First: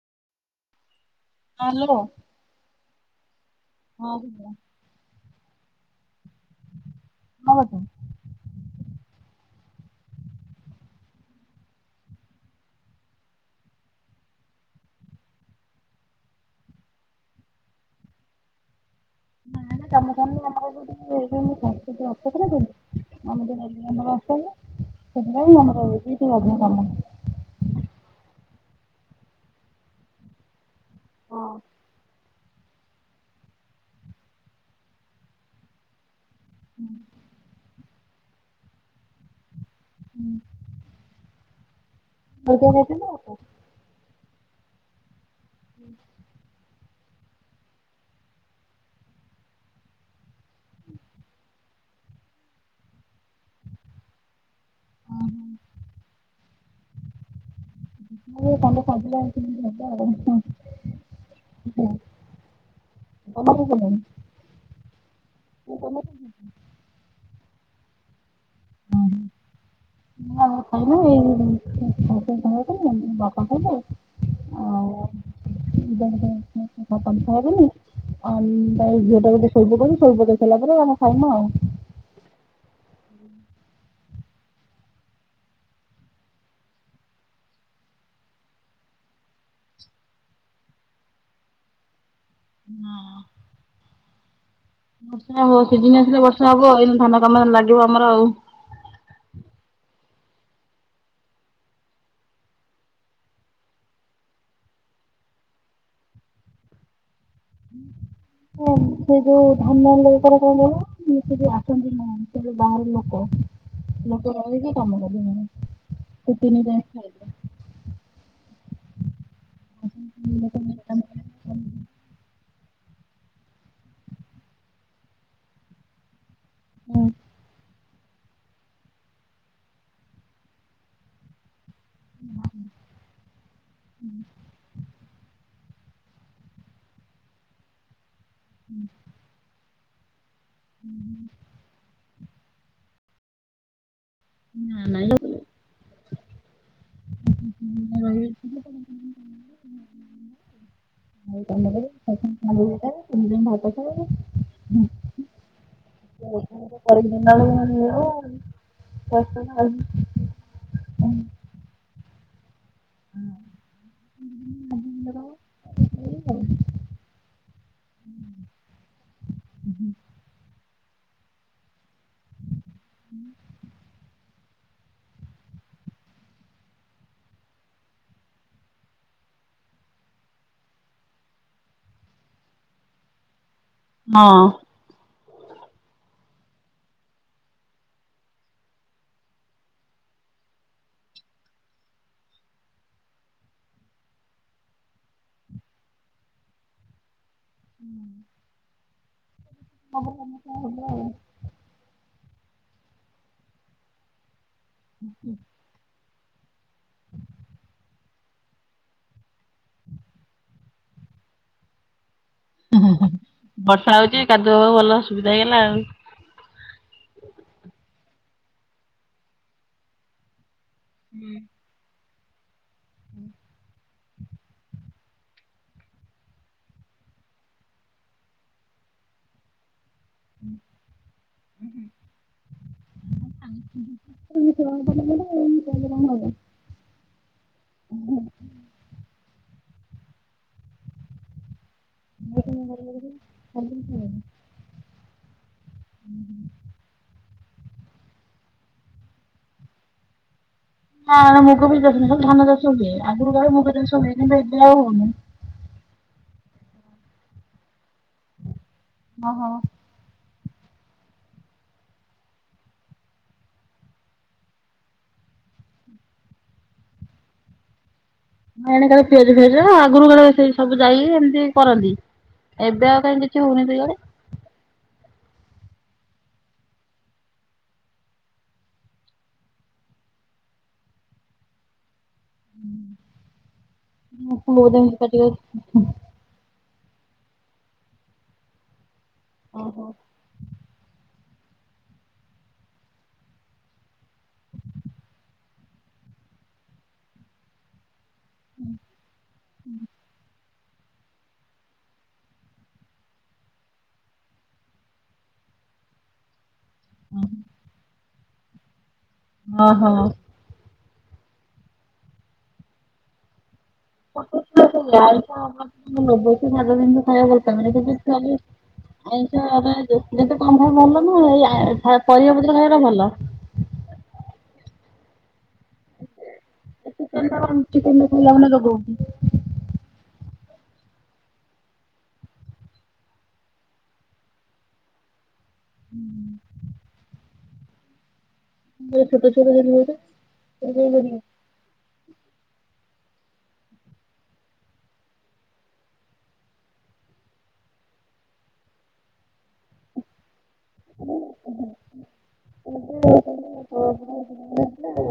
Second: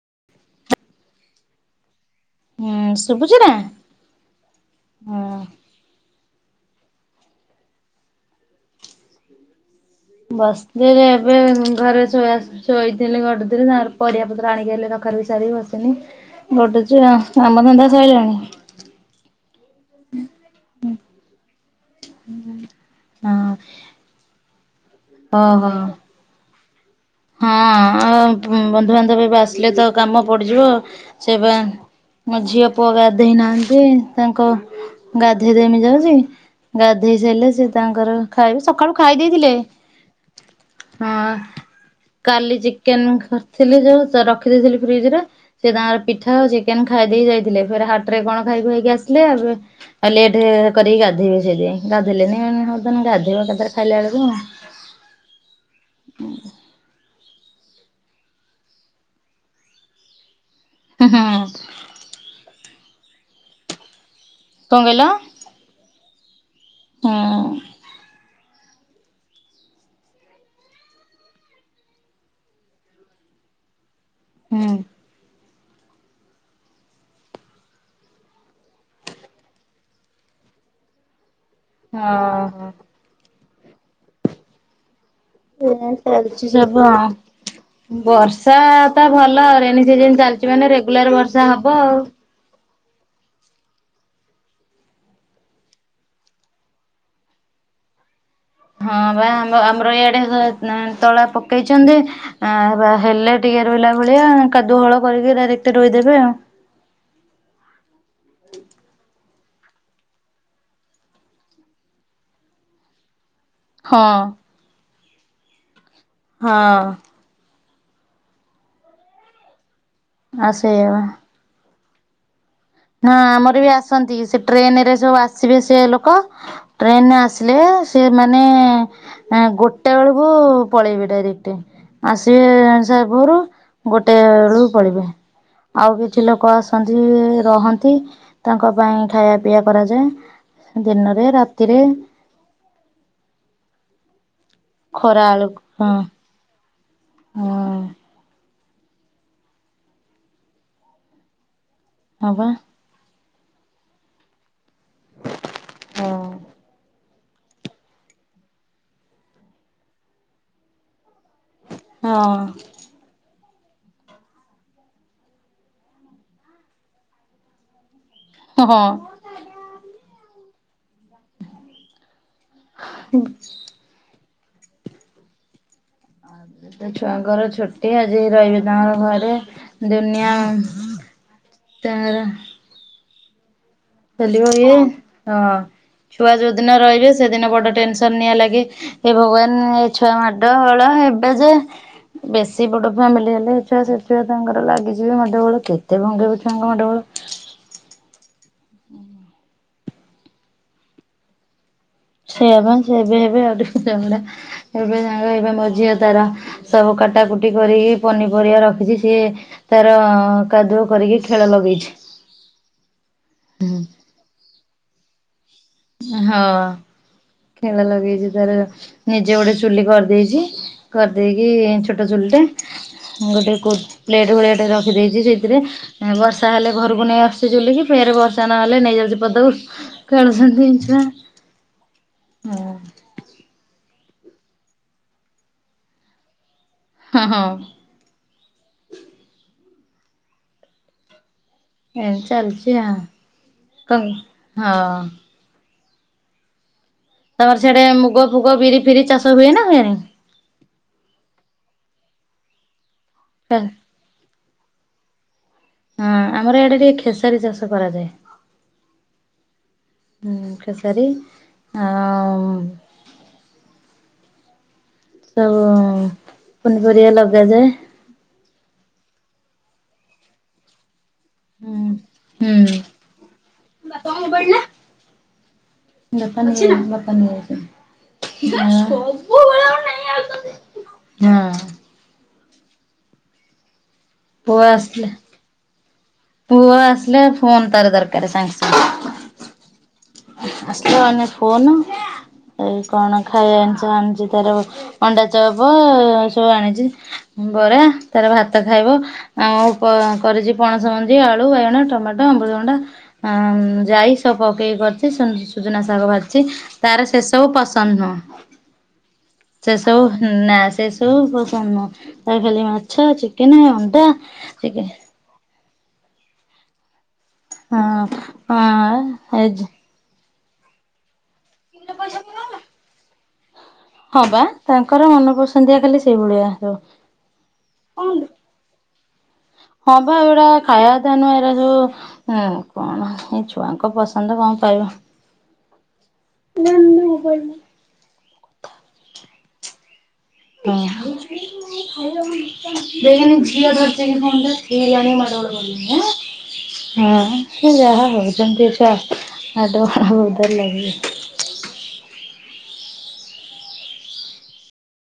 [inaudible] Hello ହୁଁ ଶୁଭୁଛି ନା ହଁ [unintelligible] ହଁ [unintelligible] ବସିଥିଲିରେ ଏବେ ଘରେ ଶୋଇଆ ଶୋଇି ଗଡୁଥିଲି। ପରିବା ପତ୍ର ଆଣିକି ଆଇଲେ ରଖା ସାରିକି ବସିଥିନି ଗୋଟେ ଛୁଆ କାମଧନ୍ଦା ସାଇଲଣି। ନା ନା କାମ ସାରିନି ଗଲା ବେଳକୁ ଟିକେ [unintelligible] ସେଟି ଅଟକି ହଁ ନଥାନ୍ତୁ। [unintelligible] ଆସଥାନ୍ତେ। କିମନର ମାନଙ୍କର ଓହୋ ବହୁତ ଅଧିକ କାମ। ହଁ ଆଉ ବନ୍ଧୁବାନ୍ଧବ ଏବେ ଆସିଲେ ତ କାମ ପଡିଯିବ ସେଇପା। ମୋ ଝିଅ ପୁଅ ଗାଧେଇ ନାହାନ୍ତି। ତାଙ୍କ ଗାଧେଇ ଦେମି ଯାଉଚି। ଗାଧେଇ ସାଇଲେ ସେ ତାଙ୍କର ଖାଇବେ ସକାଳୁ ଖାଇ ଦେଇଥିଲେ। ହୁଁ। ହଁ କାଲି ଖାଇଥିଲୁ ଚିକେନ କରିଥିଲି ଯୋଉ ରଖିଦେଇଥିଲି ଫ୍ରିଜ ରେ। ସେ ତାଙ୍କର ପିଠା ଆଉ ଚିକ କେନ ଖାଇ ଦେଇ ଯାଇଥିଲେ। ଫେରେ ହାଟ ରେ କଣ ଖାଇ ଖୁଆକି ଆସିଲେ ଏବେ। ଆଉ ଲେଟ୍ କରିକି ଗାଧେଇବେ ସେଇତି ଗାଧେଇଲେନି ମୁଁ କହିଲି ହଉ ତାହାନେ ଗାଧୋଇବ ଏକାଥରକେ ଖାଇଲା ଆଳୁକୁ ଆଉ। ହୁଁ। [unintelligible] ହୁଁ ହୁଁ। ତମେ ଖାଇସାଇଲଣି। କଣ କିହିଲ। ହଁ। [unintelligible] ହୁଁ। [unintelligible] ଆ ମୁଁ ତ ଝିଅଟା କୁ ଟିକେ ଶୋଇପକଉଛି ଶୋଇପକେଇ ସାରିଲା ପରେ ଆମେ ଖାଇମୁ ଆଉ। ହଁ ହ। ଏମତୀ ଚାଲିଛି ସବୁ ଆଉ। ବର୍ଷା ତ ଭଲ ରେନି ସିଜିନ ଚାଲିଛି ମାନେ ରେଗୁଲାର ବର୍ଷା ହବ ଆଉ। ହଁ। ବର୍ଷା ହବ ସିଜିନ ଆସିଲେ ବର୍ଷା ହବ ଏଇ ଧାନ କାମ ଲାଗିବ ଆମର ଆଉ। ହଁ ବା ଆମ ଆମର ଇଆଡ଼େ ତଳା ପକେଇଛନ୍ତି ବା ହେଲେ ଟିକେ ରୋଇଲା ଭଳିଆ କାଦୁଅ ହଳ କରିକି ଡାଇରେକ୍ଟ ରୋଇଦେବେ ଆଉ। [unintelligible] ଯୋଉ ଧାନ [unintelligible] ସେ ଯୋଉ ବାହାର ଲୋକ ହଁ। ଲୋକ ଲଗେଇକି କାମ କରିମି ସିଏ ତିନି ହଁ ଟାଇମ ଖାଇବେ। ଆ ସେଇଆ ବା। ହଁ। ହଁ ଆମର ବି ଆସନ୍ତି ସେ ଟ୍ରେନ ରେ ସବୁ ଆସିବେ ସେ ଲୋକ। ଟ୍ରେନରେ ଆସିଲେ। ସେମାନେ ଗୋଟେ ବେଳକୁ ପଳେଇବେ ଡାଇରେକ୍ଟ। ଆସିବେ ସେ ଭୋରୁ ଗୋଟେବେଳକୁ ପଳେଇବେ। ଆଉ କିଛି ଲୋକ ଆସନ୍ତି ରହନ୍ତି ତାଙ୍କ ପାଇଁ ଖାଇବା ପିଇବା କରାଯାଏ ଦିନରେ ରାତିରେ। ଖରା ଆଳକୁ ହଁ। ହଁ ଏଇନା ରହିବେ। ହଁ ବା। [unintelligible] ହଁ। [unintelligible] ହଁ। [unintelligible] ହଁ ହଁ। ହୁଁ। ଆ ଏ ଛୁଆଙ୍କର ଛୁଟି ଆଜି ରହିବେ ତାଙ୍କର ଘରେ ଦୁନିଆ ତାର ପେଲିବ ଇଏ। ଛୁଆ ଯୋଉଦିନ ରହିବେ ସେଦିନ ବଡ଼ ଟେନସନ ନିଆଁ ଲାଗି ଏ ଭଗବାନ ଏ ଛୁଆ ମାଡ ଗୋଳ ଏବେ ଯେ ବେଶୀ ବଡ଼ ଫ୍ୟାମିଲି ହେଲେ ଛୁଆ ସେତେ ତାଙ୍କର ଲାଗିଯିବି ମାଡଗୋଳ କେତେ ଭାଙ୍ଗିବୁ ଛୁଆଙ୍କ ମଡଗୋଳ। ହୁଁ। ହବ ସେମିତି ହବ ଆଉ। ସେଇଆ ପା ସେ ଏବେ ଏବେ ଅଧିକ ଚଗଲା ଏବେ ସାଙ୍ଗ ହେଇପା ମୋ ଝିଅ ତାର ସବୁ କାଟାକୁଟି କରିକି। ପନିପରିବା ରଖିଛି ସିଏ ତାର କାଦୁଅ କରିକି ଖେଳ ଲଗେଇଛି। ଵର୍ଷା ହଉଛି କାଦୁଅ ହବାକୁ ଭଲ ସୁବିଧା ହେଇ ହଁ। ଖେଳ ଲଗେଇଛି ତାର ନିଜେ ଗୋଟେ ଚୁଲି କରିଦେଇଛି ହୁଁ। କରିଦେଇକି ଛୋ ଟ ଚୁଲିଟେ ଗୋଟେ ପ୍ଲେଟ ଭଳିଆଟେ ରଖିଦେଇଛି ସେଥିରେ ବର୍ଷା ହେଲେ ଘରୁ କୁ ନେଇ ଆସୁଛି ଚୁଲିକି ଫେରେ ବର୍ଷା ନହେଲେ ନେଇଯାଉଛି ପଦାକୁ ଖେଳୁଛନ୍ତି ଛୁଆ। [unintelligible] ହଁ ହଁ। ହୁଁ। ଏମତି ଚାଲିଚି ଆଉ କଣ ହଁ। [inaudible] ତମର ସିଆଡେ ମୁଗ ଫୁଗ, ବିରି ଫିରି ଚାଷ ହୁଏ ନା ହୁଏନି? ନା ନା ମୁଗ [inaudible] ଧାନ ଚାଷ ହୁଏ ଆଗରୁ କାଳେ ମୁଗ ଚାଷ ହୁଏ କିନ୍ତୁ ଏବେଆ ହଉନି। ହୁଁ ଆମର ଏଇଡେ ଟିକେ ଖେସାରୀ ଚାଷ କରାଯାଏ। ଓ ହୋ। ହୁଁ ଖେସାରୀ ଆଉ ସବୁ ପନିପରିବା ଲଗାଯାଏ। ଏଣେ କାଳେ ପିଆଜ ଫିଆଜ ଆଗରୁ କାଳେ ସେଇ ସବୁ ଯାଇ ହୁଁ କରନ୍ତି ହୁଁ। ଏବେ ଆଉ କାହିଁ କିଛି ହଉନି ଇଆଡେ। [inaudible] ହୁଁ। ପୁଅ ଆସିଲେ [inaudible] ପୁଅ ଆସିଲେ ଫୋନ ତାର ଦରକାର ସାଙ୍ଗେ ସାଙ୍ଗେ। ଓହୋ। ଆସିଲା ମାନେ ଫୋନ। ଏଇ କଣ ଖାଇବା ଜିନିଷ ଆଣିଛି ତାର ଅଣ୍ଡା ଚପ ସବୁ ଆଣିଛି। ବରା ତାର ଭାତ ଖାଇବ ଆଉ ପ କରିିଚି ପଣସ, ମଞ୍ଜି, ଆଳୁ, ବାଇଗଣ, ଟମାଟୋ, ଅମୃତଭଣ୍ଡା‌ ଆଁ ଜାଇ ସବୁ ପକେଇକି କରି ଚି ସୁନ୍ ସୁଜନା ଶାଗ ଭାଜିଛି ତାର ସେ ସବୁ ପସନ୍ଦ ନୁହଁ। ଓହୋ। ସେସବୁ ନା ସେସବୁ ପସନ୍ଦ ନୁହଁ ତା ଖାଲି ମାଛ, ଚିକେନ ଅ [inaudible] ଖାଇବାକୁ ଭଲ ପାଆନ୍ତିନି [inaudible] ଆଇଁଷ ବାବା [inaudible] କଣ ଖାଇବା ହଁ ଭଲ ହଁ ନ ଏଇ ଆ‌ ପରିବା ପତ୍ର ଖାଇବା ଟା ଭଲ। ହଁ ପା ତାଙ୍କର ମନପସନ୍ଦିଆ ଖାଲି ସେଇଭଳିଆ। ଚିକେନ ଟା କଣ ଚିକେନ ଟା ଖାଇଲା ମାନେ ରୋଗ ହଉଛି। ହଁ ପା ଏଉରା ଖାଇବା ତା ନୁହେଁ ଏରା ଯୋଉ ଉମ୍ କଣ ଏଇ ଛୁଆଙ୍କ ପସନ୍ଦ କଣ [inaudible] ଛୋଟ ଛୋଟ [inaudible] [inaudible] [inaudible] ହଁ ସେ ଯାହା ହଉଛନ୍ତି ଏଇ ଛୁଆ ମାଡଗୋଳ ହଉ [inaudible] [unintelligible]